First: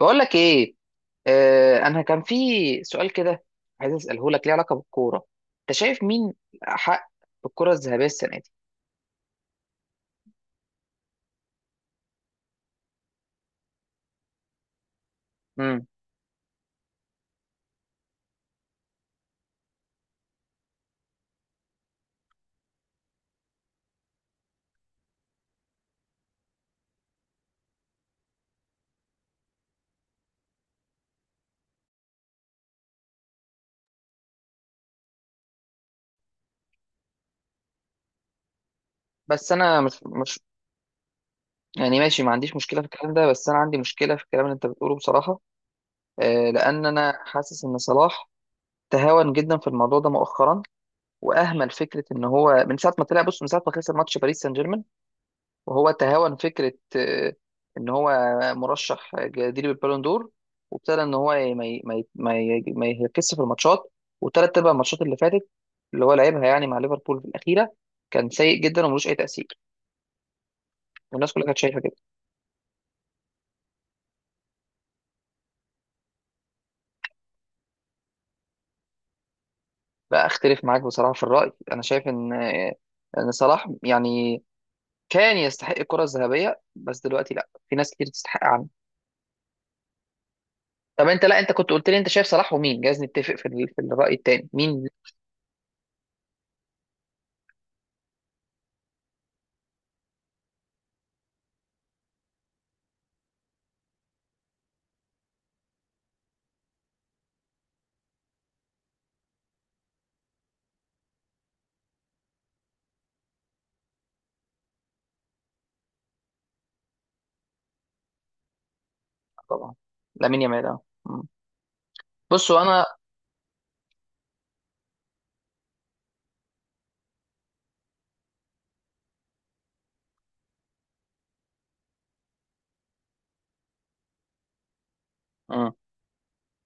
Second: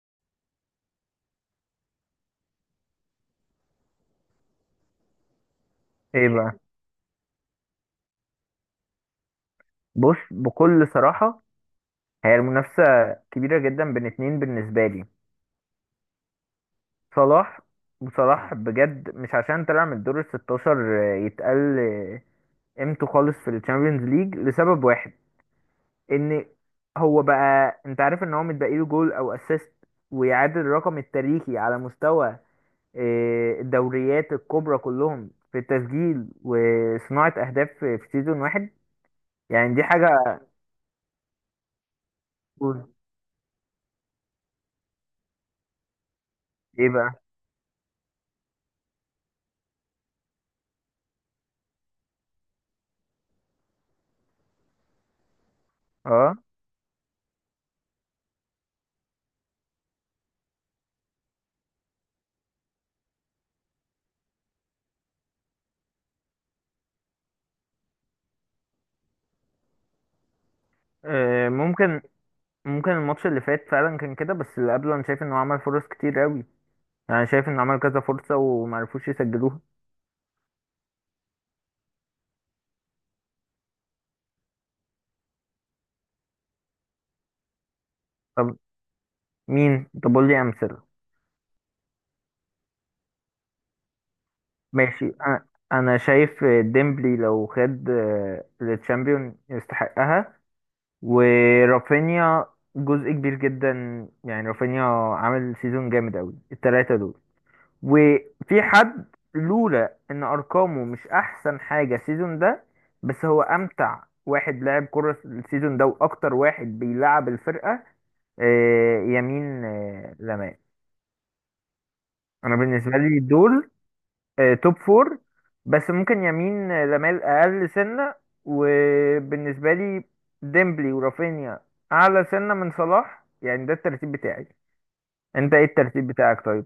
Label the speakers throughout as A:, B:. A: بقول لك ايه. انا كان في سؤال كده، عايز اساله، لك ليه علاقه بالكوره. انت شايف
B: ايه
A: مين
B: بقى؟
A: حق بالكره الذهبيه السنه دي؟
B: بص، بكل صراحة هي المنافسة كبيرة جدا بين اتنين بالنسبة لي،
A: امم
B: صلاح. وصلاح بجد مش عشان طلع من الدور ال 16 يتقل قيمته خالص في الشامبيونز ليج لسبب واحد، ان هو بقى، انت عارف ان هو متبقي له جول او اسيست ويعادل الرقم التاريخي على مستوى الدوريات الكبرى كلهم في التسجيل وصناعة اهداف في سيزون واحد.
A: بس
B: يعني
A: انا
B: دي
A: مش
B: حاجة.
A: مش يعني ماشي، ما عنديش مشكله في الكلام ده، بس انا عندي مشكله في الكلام اللي انت بتقوله بصراحه. لان
B: ايه
A: انا
B: بقى؟
A: حاسس ان صلاح تهاون جدا في الموضوع ده مؤخرا، واهمل فكره ان هو من ساعه ما طلع، بص، من ساعه ما خسر ماتش باريس سان جيرمان، وهو تهاون
B: اه.
A: فكرة إن هو مرشح جديد بالبالون دور، وابتدى إن هو ي- ما ي- ما ي- ما ي- ما يركزش في الماتشات، وتلات أرباع الماتشات اللي فاتت اللي هو لعبها يعني مع ليفربول في الأخيرة كان سيء جدا وملوش أي تأثير. والناس كلها كانت شايفة كده.
B: ممكن. ممكن الماتش اللي فات فعلا كان كده، بس اللي قبله انا شايف انه عمل فرص كتير قوي. يعني شايف انه عمل كذا فرصة ومعرفوش يسجلوها.
A: لا، أختلف معاك بصراحة في الرأي. أنا شايف إن صلاح يعني كان يستحق الكرة الذهبية، بس دلوقتي لا، في ناس كتير تستحق
B: طب
A: عنه.
B: مين؟ طب قول لي امثله.
A: طب انت، لا، انت كنت قلت لي انت شايف صلاح ومين، جايز نتفق في في الرأي التاني مين.
B: ماشي. انا شايف ديمبلي لو خد التشامبيون يستحقها. ورافينيا جزء كبير جدا، يعني رافينيا عامل سيزون جامد قوي، التلاتة دول. وفي حد، لولا ان ارقامه مش احسن حاجه السيزون ده، بس هو امتع واحد لعب كرة السيزون ده واكتر واحد بيلعب الفرقه، يمين
A: طبعا لامين
B: لمال.
A: يامال، اه.
B: انا
A: بصوا انا،
B: بالنسبه لي دول توب فور، بس ممكن يمين لمال اقل سنه. وبالنسبه لي ديمبلي ورافينيا اعلى سنه من صلاح، يعني ده الترتيب بتاعي. انت ايه
A: اه
B: الترتيب بتاعك طيب؟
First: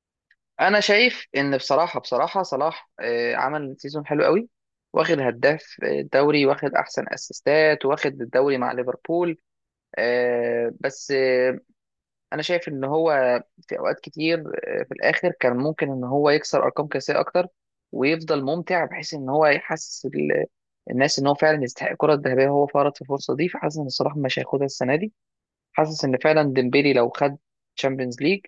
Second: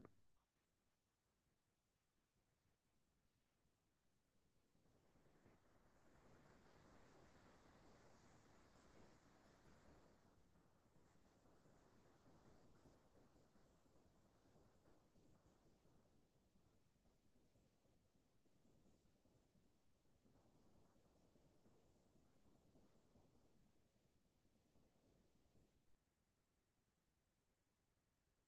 A: انا شايف ان بصراحه بصراحه صلاح عمل سيزون حلو قوي، واخد هداف الدوري، واخد احسن اسيستات، واخد الدوري مع ليفربول، بس انا شايف ان هو في اوقات كتير في الاخر كان ممكن ان هو يكسر ارقام قياسيه اكتر، ويفضل ممتع بحيث ان هو يحسس الناس ان هو فعلا يستحق الكره الذهبيه، وهو فرط في الفرصه دي. فحاسس ان صلاح مش هياخدها السنه دي. حاسس ان فعلا ديمبيلي لو خد تشامبيونز ليج،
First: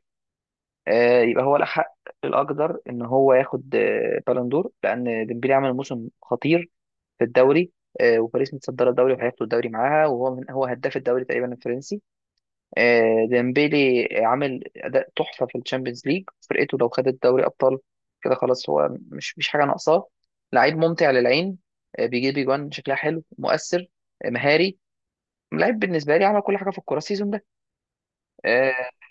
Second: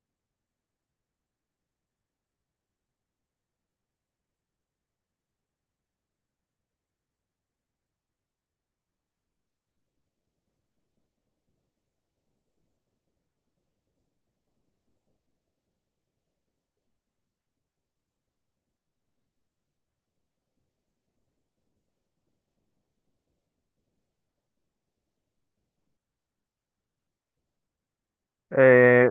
A: يبقى هو له حق، الاقدر ان هو ياخد بالون دور، لان ديمبلي عمل موسم خطير في الدوري، وباريس متصدره الدوري وهياخدوا الدوري معاها، وهو من هو هداف الدوري تقريبا الفرنسي. ديمبلي عامل اداء تحفه في الشامبيونز ليج، فرقته لو خدت دوري ابطال، كده خلاص هو مش حاجه ناقصاه. لعيب ممتع للعين، بيجيب اجوان شكلها حلو مؤثر، مهاري، لعيب بالنسبه لي عمل كل حاجه في الكوره السيزون ده آه،
B: آه،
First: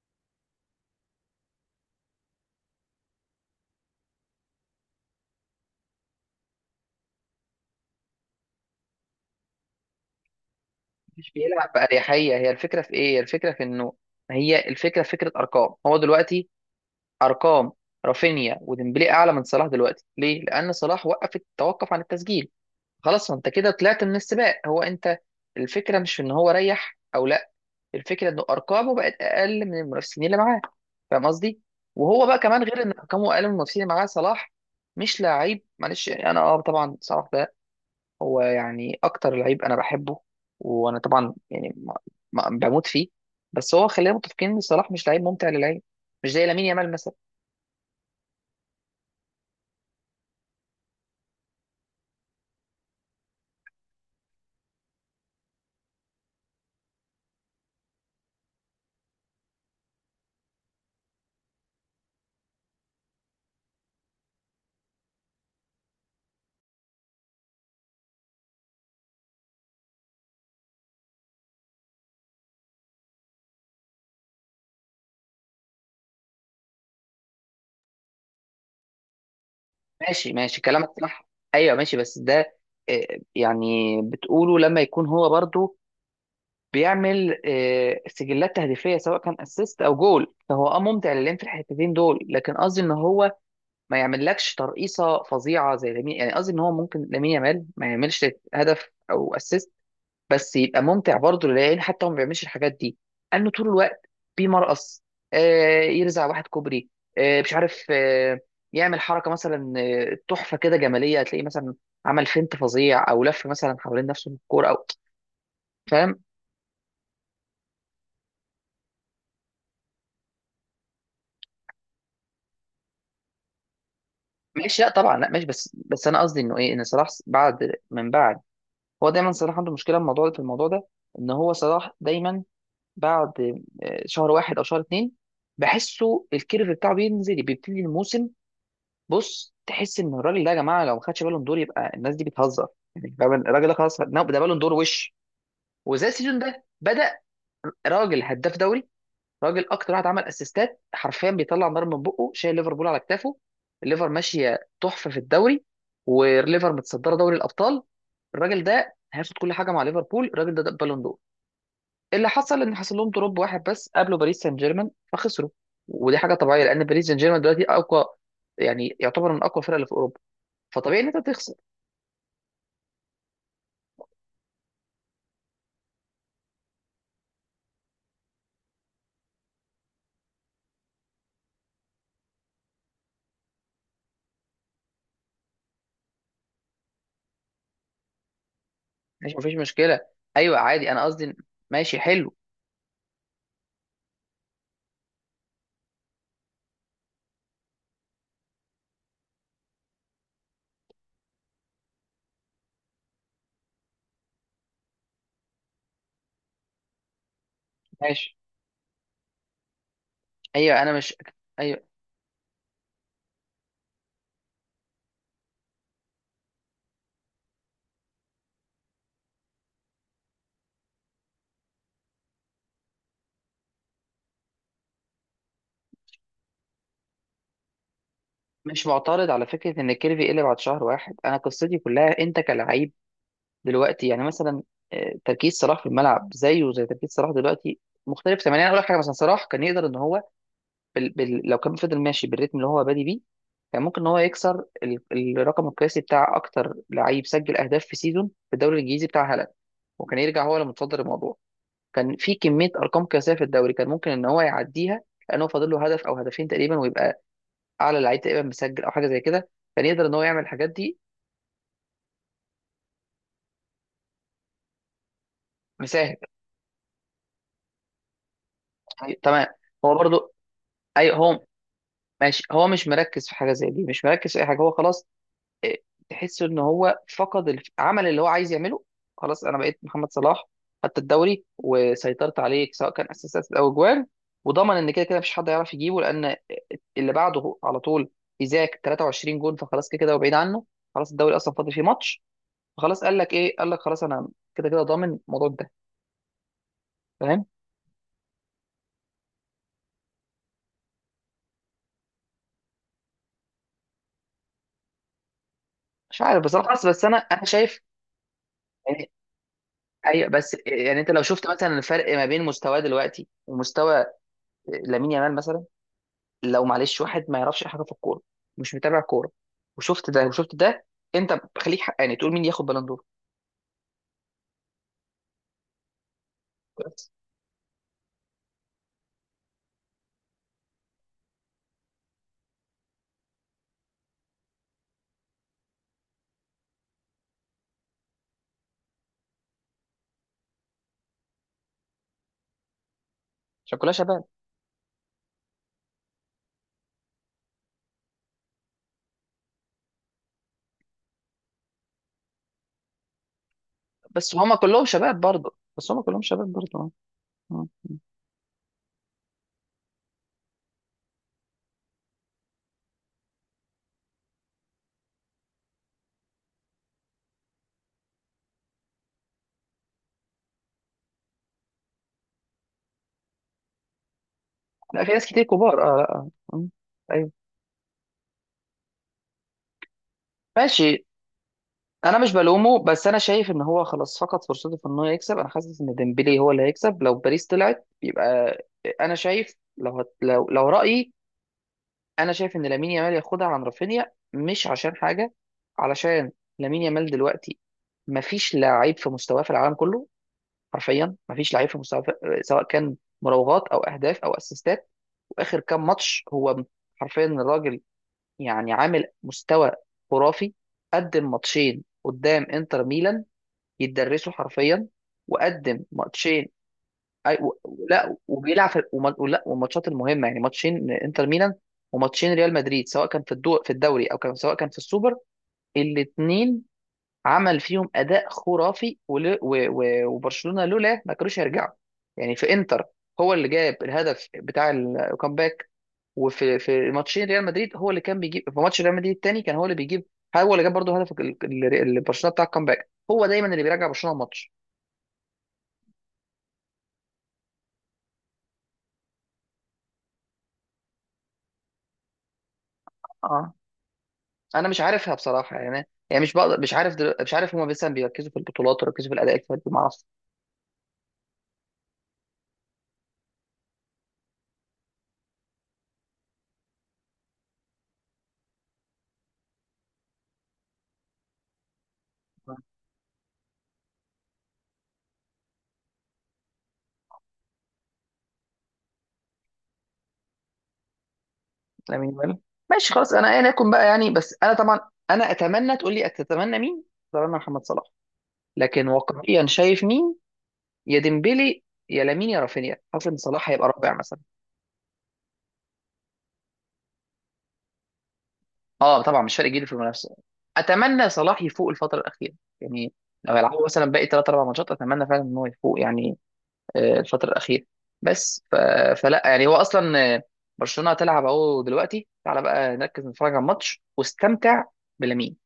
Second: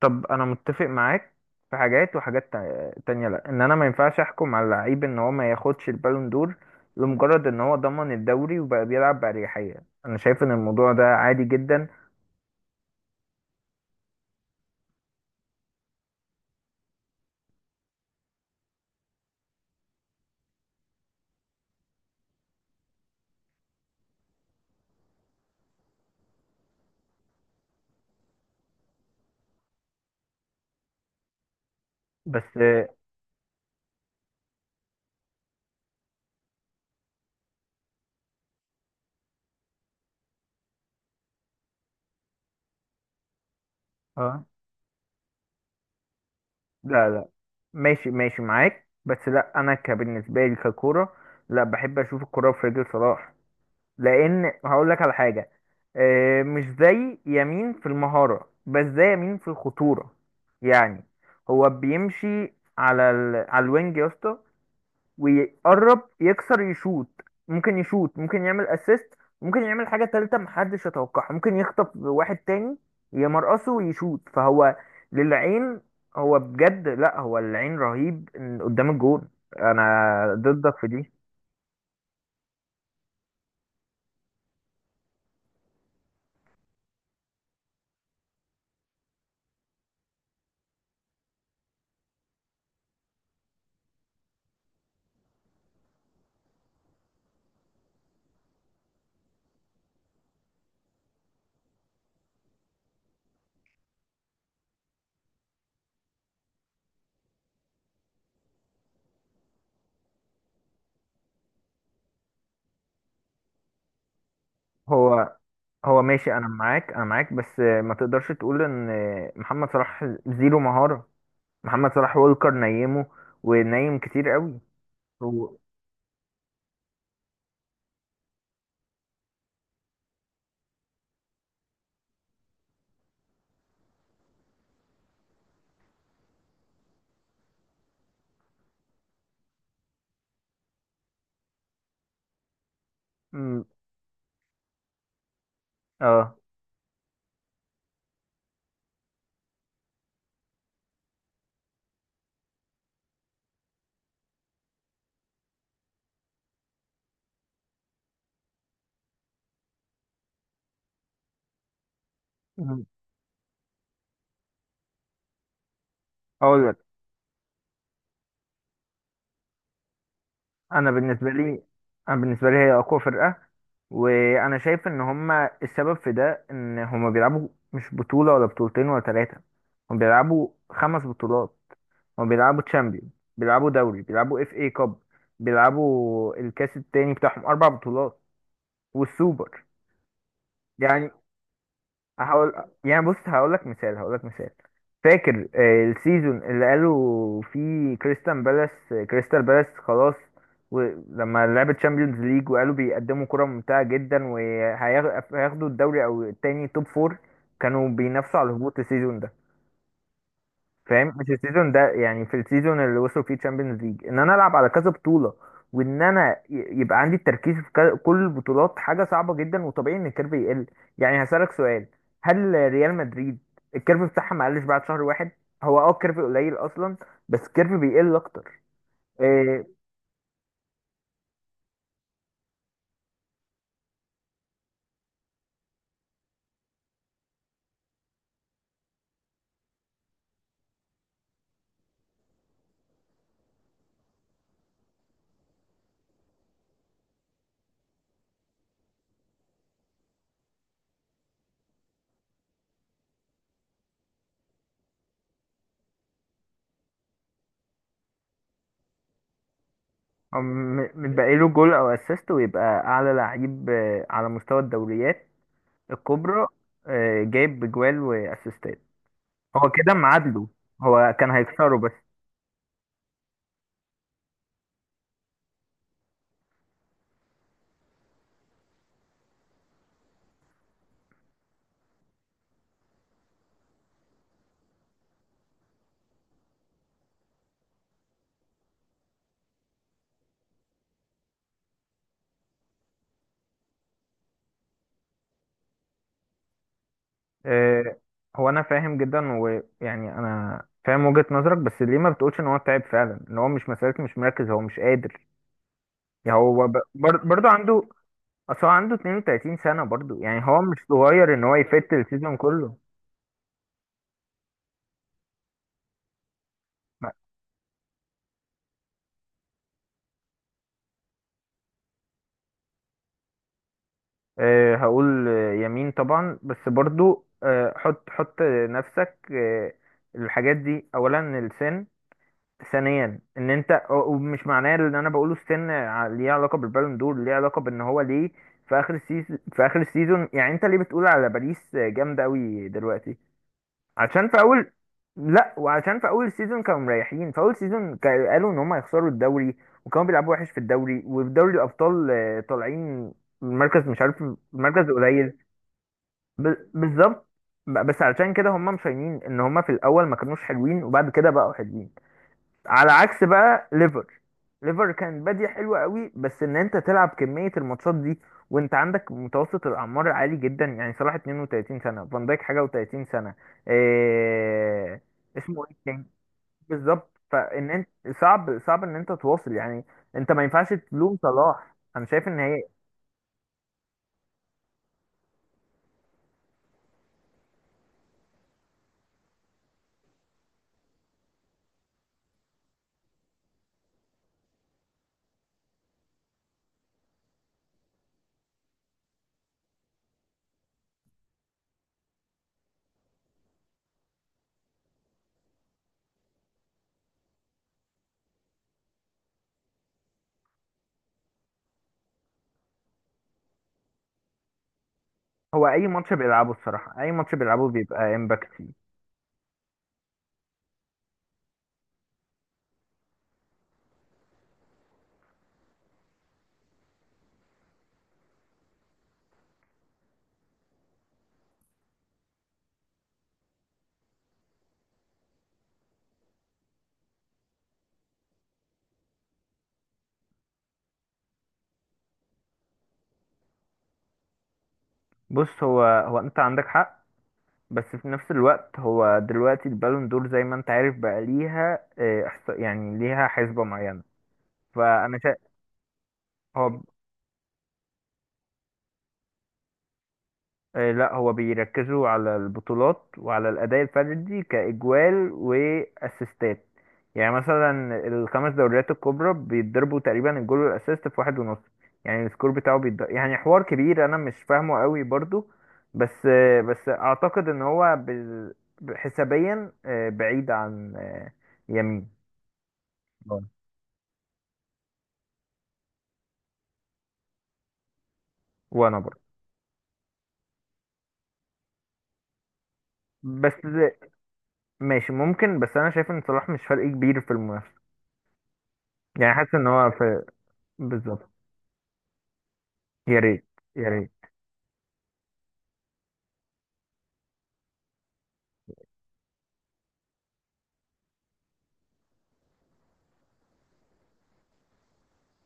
B: طب انا متفق معاك في حاجات، وحاجات تانية لا، ان انا ما ينفعش احكم على لعيب ان هو ما ياخدش البالون دور لمجرد ان هو ضمن الدوري وبقى بيلعب بأريحية. انا شايف ان الموضوع ده
A: مش
B: عادي
A: بيلعب
B: جدا.
A: بأريحية، هي الفكرة في إيه؟ الفكرة في إنه، هي الفكرة في فكرة أرقام. هو دلوقتي، أرقام رافينيا وديمبلي أعلى من صلاح دلوقتي. ليه؟ لأن صلاح وقف، توقف عن التسجيل. خلاص ما أنت كده طلعت من السباق هو أنت. الفكرة مش في إن هو ريح أو لأ، الفكرة إنه أرقامه بقت أقل من المنافسين اللي معاه. فاهم قصدي؟ وهو بقى
B: بس
A: كمان، غير إن أرقامه أقل من المنافسين اللي معاه صلاح مش لعيب، معلش، يعني أنا طبعا صلاح هو يعني اكتر لعيب انا بحبه، وانا طبعا يعني بموت فيه. بس هو، خلينا
B: اه.
A: متفقين ان صلاح مش لعيب ممتع للعين، مش زي لامين يامال
B: لا
A: مثلا.
B: لا، ماشي ماشي معاك، بس لا انا كبالنسبة لي ككورة، لا بحب اشوف الكورة في رجل صلاح. لان هقول لك على حاجه، مش زي يمين في المهاره، بس زي يمين في الخطوره. يعني هو بيمشي على على الوينج يا اسطى، ويقرب يكسر يشوت. ممكن يشوت، ممكن يعمل اسيست، ممكن يعمل حاجه تالته محدش يتوقعها، ممكن يخطف واحد تاني يمرقصه ويشوت. فهو للعين، هو بجد، لا هو العين رهيب قدام الجون. انا
A: ماشي، ماشي،
B: ضدك في
A: كلامك
B: دي.
A: صح. ايوه ماشي، بس ده يعني بتقوله لما يكون هو برضو بيعمل سجلات تهديفيه سواء كان اسيست او جول، فهو ممتع للعين في الحتتين دول، لكن قصدي ان هو ما يعملكش ترقيصه فظيعه زي لامين. يعني قصدي ان هو ممكن لامين يامال ما يعملش هدف او اسيست، بس يبقى ممتع برضه للعيال حتى هو ما بيعملش الحاجات دي، انه طول الوقت بيمرقص، يرزع واحد كوبري، مش عارف، يعمل حركه مثلا، تحفه كده جماليه، هتلاقيه مثلا عمل فينت فظيع، او لف مثلا حوالين نفسه بالكوره او،
B: هو هو
A: فاهم؟
B: ماشي، انا معاك انا معاك، بس ما تقدرش تقول ان محمد صلاح زيرو مهارة. محمد صلاح وولكر نيمه، ونيم كتير قوي.
A: ماشي. لا طبعا، لا ماشي،
B: هو.
A: بس بس انا قصدي انه ايه، ان صلاح بعد من بعد، هو دايما صلاح عنده مشكله في الموضوع ده، في الموضوع ده، ان هو صلاح دايما بعد شهر واحد او شهر اتنين، بحسه الكيرف بتاعه بينزل بيبتدي الموسم. بص تحس ان الراجل ده يا جماعه لو ما خدش بالون دور يبقى الناس دي بتهزر. يعني فاهم؟
B: مم،
A: الراجل ده خلاص، لا، ده بالون دور وش. وزي
B: اه.
A: السيزون ده بدا، راجل هداف دوري، راجل اكتر واحد عمل اسيستات، حرفيا بيطلع نار من بقه، شايل ليفربول على كتافه، الليفر ماشيه تحفه في الدوري، والليفر متصدره دوري الابطال. الراجل ده هياخد كل حاجه مع ليفربول. الراجل ده، ده بالون دور. اللي حصل ان
B: مم.
A: حصل لهم دروب واحد بس قابله باريس سان جيرمان فخسروا، ودي حاجه طبيعيه
B: اقول
A: لان
B: لك.
A: باريس سان جيرمان دلوقتي اقوى، يعني يعتبر من اقوى الفرق اللي في اوروبا،
B: انا
A: فطبيعي ان انت
B: بالنسبة
A: تخسر.
B: لي، انا بالنسبة لي هي اقوى فرقة، وانا شايف ان هما السبب في ده ان هما بيلعبوا مش بطولة ولا بطولتين ولا ثلاثة. هما بيلعبوا خمس بطولات. هما بيلعبوا تشامبيون، بيلعبوا دوري، بيلعبوا اف اي كاب، بيلعبوا الكاس التاني بتاعهم، اربع بطولات
A: ماشي، مفيش
B: والسوبر.
A: مشكله. ايوه عادي، انا
B: يعني
A: قصدي. ماشي حلو.
B: هقول يعني بص، هقول لك مثال، هقول لك مثال. فاكر السيزون اللي قالوا فيه كريستال بالاس؟ كريستال بالاس خلاص، ولما لعبت تشامبيونز ليج وقالوا بيقدموا كرة ممتعة جدا وهياخدوا الدوري او التاني توب فور، كانوا
A: ماشي.
B: بينافسوا على الهبوط السيزون ده.
A: ايوه انا مش
B: فاهم؟ مش السيزون ده،
A: ايوه
B: يعني في السيزون اللي وصلوا فيه تشامبيونز ليج، ان انا العب على كذا بطوله وان انا يبقى عندي التركيز في كل البطولات حاجه صعبه جدا، وطبيعي ان الكيرف يقل. يعني هسالك سؤال، هل ريال مدريد الكيرف بتاعها ما قلش بعد شهر واحد؟ هو اه الكيرف قليل اصلا، بس الكيرف بيقل اكتر.
A: مش معترض على
B: إيه
A: فكره ان الكيرفي يقلب بعد شهر واحد. انا قصتي كلها انت كلاعب دلوقتي، يعني مثلا تركيز صلاح في الملعب زيه زي تركيز صلاح دلوقتي مختلف تماما. يعني اقول لك حاجه، مثلا صلاح كان يقدر ان هو لو كان فضل ماشي بالريتم اللي هو بادي بيه، كان ممكن ان هو يكسر الرقم القياسي بتاع اكتر لعيب سجل اهداف في سيزون في الدوري الانجليزي بتاع هالاند، وكان يرجع هو اللي متصدر الموضوع. كان في كميه ارقام قياسيه في الدوري كان ممكن ان هو يعديها، لانه فاضل له هدف او هدفين تقريبا، ويبقى اعلى لعيب تقريبا مسجل او حاجه زي كده. كان يقدر ان هو يعمل الحاجات دي،
B: بقى له جول او اسيست ويبقى اعلى لعيب على مستوى الدوريات
A: مساهل.
B: الكبرى، جايب بجوال واسيستات.
A: يعني تمام،
B: هو كده
A: هو برضو،
B: معادله.
A: اي
B: هو كان
A: هو
B: هيكسره بس.
A: ماشي، هو مش مركز في حاجه زي دي، مش مركز في اي حاجه، هو خلاص، إيه، تحس ان هو فقد عمل اللي هو عايز يعمله. خلاص انا بقيت محمد صلاح، خدت الدوري وسيطرت عليك سواء كان اساسات او اجوال، وضمن ان كده كده مفيش حد يعرف يجيبه، لان اللي بعده على طول ايزاك 23 جون، فخلاص كده كده هو بعيد عنه. خلاص الدوري اصلا فاضل فيه ماتش، فخلاص قال لك ايه، قال لك خلاص انا كده كده ضامن الموضوع ده، فاهم؟
B: آه، هو انا فاهم جدا، ويعني انا فاهم وجهة نظرك، بس ليه ما بتقولش ان هو تعب فعلا؟ ان هو مش مسألة مش مركز، هو مش قادر.
A: مش
B: يعني
A: عارف
B: هو
A: بصراحه، بس بس انا انا
B: برضه
A: شايف
B: عنده، اصل هو عنده
A: يعني.
B: 32 سنة برضه،
A: ايوه،
B: يعني
A: بس
B: هو مش
A: يعني انت لو
B: صغير ان
A: شفت
B: هو
A: مثلا
B: يفت
A: الفرق ما
B: السيزون
A: بين
B: كله.
A: مستواه دلوقتي ومستوى لامين يامال مثلا، لو معلش واحد ما يعرفش أي حاجه في الكوره، مش متابع كوره، وشفت ده وشفت ده، انت خليك حقاني تقول مين ياخد بالون دور.
B: هقول يمين طبعا، بس
A: بس
B: برضه حط حط نفسك الحاجات دي. اولا السن، ثانيا ان انت ومش معناه ان انا بقوله استنى ليه علاقه بالبالون دور، ليه علاقه بان هو ليه في اخر السيزون، في اخر السيزون. يعني انت ليه بتقول على باريس جامده قوي دلوقتي؟
A: عشان كلها شباب،
B: عشان في اول. لا، وعشان في اول سيزون كانوا مريحين، في اول سيزون قالوا ان هم هيخسروا الدوري وكانوا بيلعبوا وحش في الدوري، وفي دوري الابطال طالعين المركز مش عارف.
A: بس هما كلهم
B: المركز
A: شباب
B: قليل.
A: برضه، بس هما كلهم شباب برضه. آه.
B: بالظبط.
A: آه.
B: بس علشان كده هم مشينين ان هم في الاول ما كانوش حلوين وبعد كده بقوا حلوين. على عكس بقى ليفر. ليفر كان بادية حلوة قوي، بس ان انت تلعب كمية الماتشات دي وانت عندك متوسط الاعمار عالي جدا، يعني صلاح 32 سنة، فان دايك حاجة و30 سنة، إيه...
A: لا، في ناس كتير
B: اسمه ايه
A: كبار، اه،
B: التاني؟
A: لا، آه.
B: بالظبط،
A: ايوه
B: فان انت صعب، صعب ان انت تواصل. يعني انت ما ينفعش
A: ماشي.
B: تلوم صلاح، انا
A: انا
B: شايف
A: مش
B: ان هي.
A: بلومه، بس انا شايف ان هو خلاص فقد فرصته في ان هو يكسب. انا حاسس ان ديمبلي هو اللي هيكسب لو باريس طلعت يبقى، انا شايف لو لو رايي، انا شايف ان لامين يامال ياخدها عن رافينيا، مش عشان حاجه، علشان لامين يامال دلوقتي مفيش لعيب في مستواه في العالم كله، حرفيا مفيش لعيب في مستواه في، سواء كان مراوغات او اهداف او اسيستات. واخر كام ماتش هو، حرفيا الراجل يعني عامل مستوى خرافي، قدم ماتشين قدام انتر ميلان يتدرسوا حرفيا،
B: هو
A: وقدم
B: اي ماتش
A: ماتشين،
B: بيلعبه الصراحة، اي ماتش
A: أي... و...
B: بيلعبه بيبقى
A: لا،
B: امباكت فيه.
A: لا، والماتشات المهمه يعني ماتشين انتر ميلان وماتشين ريال مدريد، سواء كان في الدوري، او كان سواء كان في السوبر، الاثنين عمل فيهم اداء خرافي، وبرشلونه لولا ما كانوش هيرجعوا، يعني في انتر هو اللي جاب الهدف بتاع الكامباك، وفي ماتشين ريال مدريد هو اللي كان بيجيب، في ماتش ريال مدريد الثاني كان هو اللي بيجيب، هو اللي جاب برضه هدف برشلونه بتاع الكامباك، هو دايما اللي بيرجع برشلونه الماتش.
B: بص، هو انت عندك حق، بس في نفس الوقت هو دلوقتي البالون دور زي ما انت عارف بقى ليها يعني ليها
A: اه،
B: حسبة معينة.
A: انا مش عارفها
B: فانا شا...
A: بصراحه، يعني مش بقدر،
B: هو
A: مش
B: ب-
A: عارف مش عارف هما مثلا بيركزوا في البطولات ويركزوا في الاداء الفردي، ما اعرفش.
B: لا هو بيركزوا على البطولات وعلى الأداء الفردي كإجوال وأسيستات. يعني مثلا الخمس دوريات الكبرى بيتضربوا تقريبا، الجول والأسيست في واحد ونص، يعني السكور بتاعه بيتضرب. يعني حوار كبير أنا مش فاهمه قوي برضو، بس بس أعتقد إن هو حسابيا بعيد عن
A: لامين
B: يمين.
A: يامال. ماشي خلاص، انا ايا يكن بقى يعني، بس انا طبعا، انا اتمنى، تقول لي اتتمنى مين؟ اتمنى محمد صلاح، لكن
B: وانا برضه.
A: واقعيا شايف مين؟ يا ديمبلي، يا لامين، يا رافينيا. حاسس ان صلاح
B: بس
A: هيبقى رابع مثلا.
B: ماشي ممكن، بس انا شايف ان صلاح مش فرق كبير في المنافسه.
A: اه طبعا
B: يعني
A: مش فارق
B: حاسس
A: جيل
B: ان
A: في
B: هو
A: المنافسه.
B: في.
A: اتمنى
B: بالظبط.
A: صلاح يفوق الفتره الاخيره، يعني
B: يا
A: لو
B: ريت.
A: يلعبوا مثلا
B: يا
A: باقي
B: ريت.
A: ثلاث اربع ماتشات اتمنى فعلا ان هو يفوق، يعني الفتره الاخيره. بس فلا يعني هو اصلا برشلونه هتلعب اهو دلوقتي، تعالى بقى نركز نتفرج على الماتش واستمتع بلامين.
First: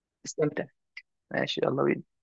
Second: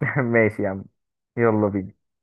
B: ماشي
A: استمتع.
B: يا عم.
A: ماشي،
B: يلا
A: يلا
B: بينا.
A: بينا.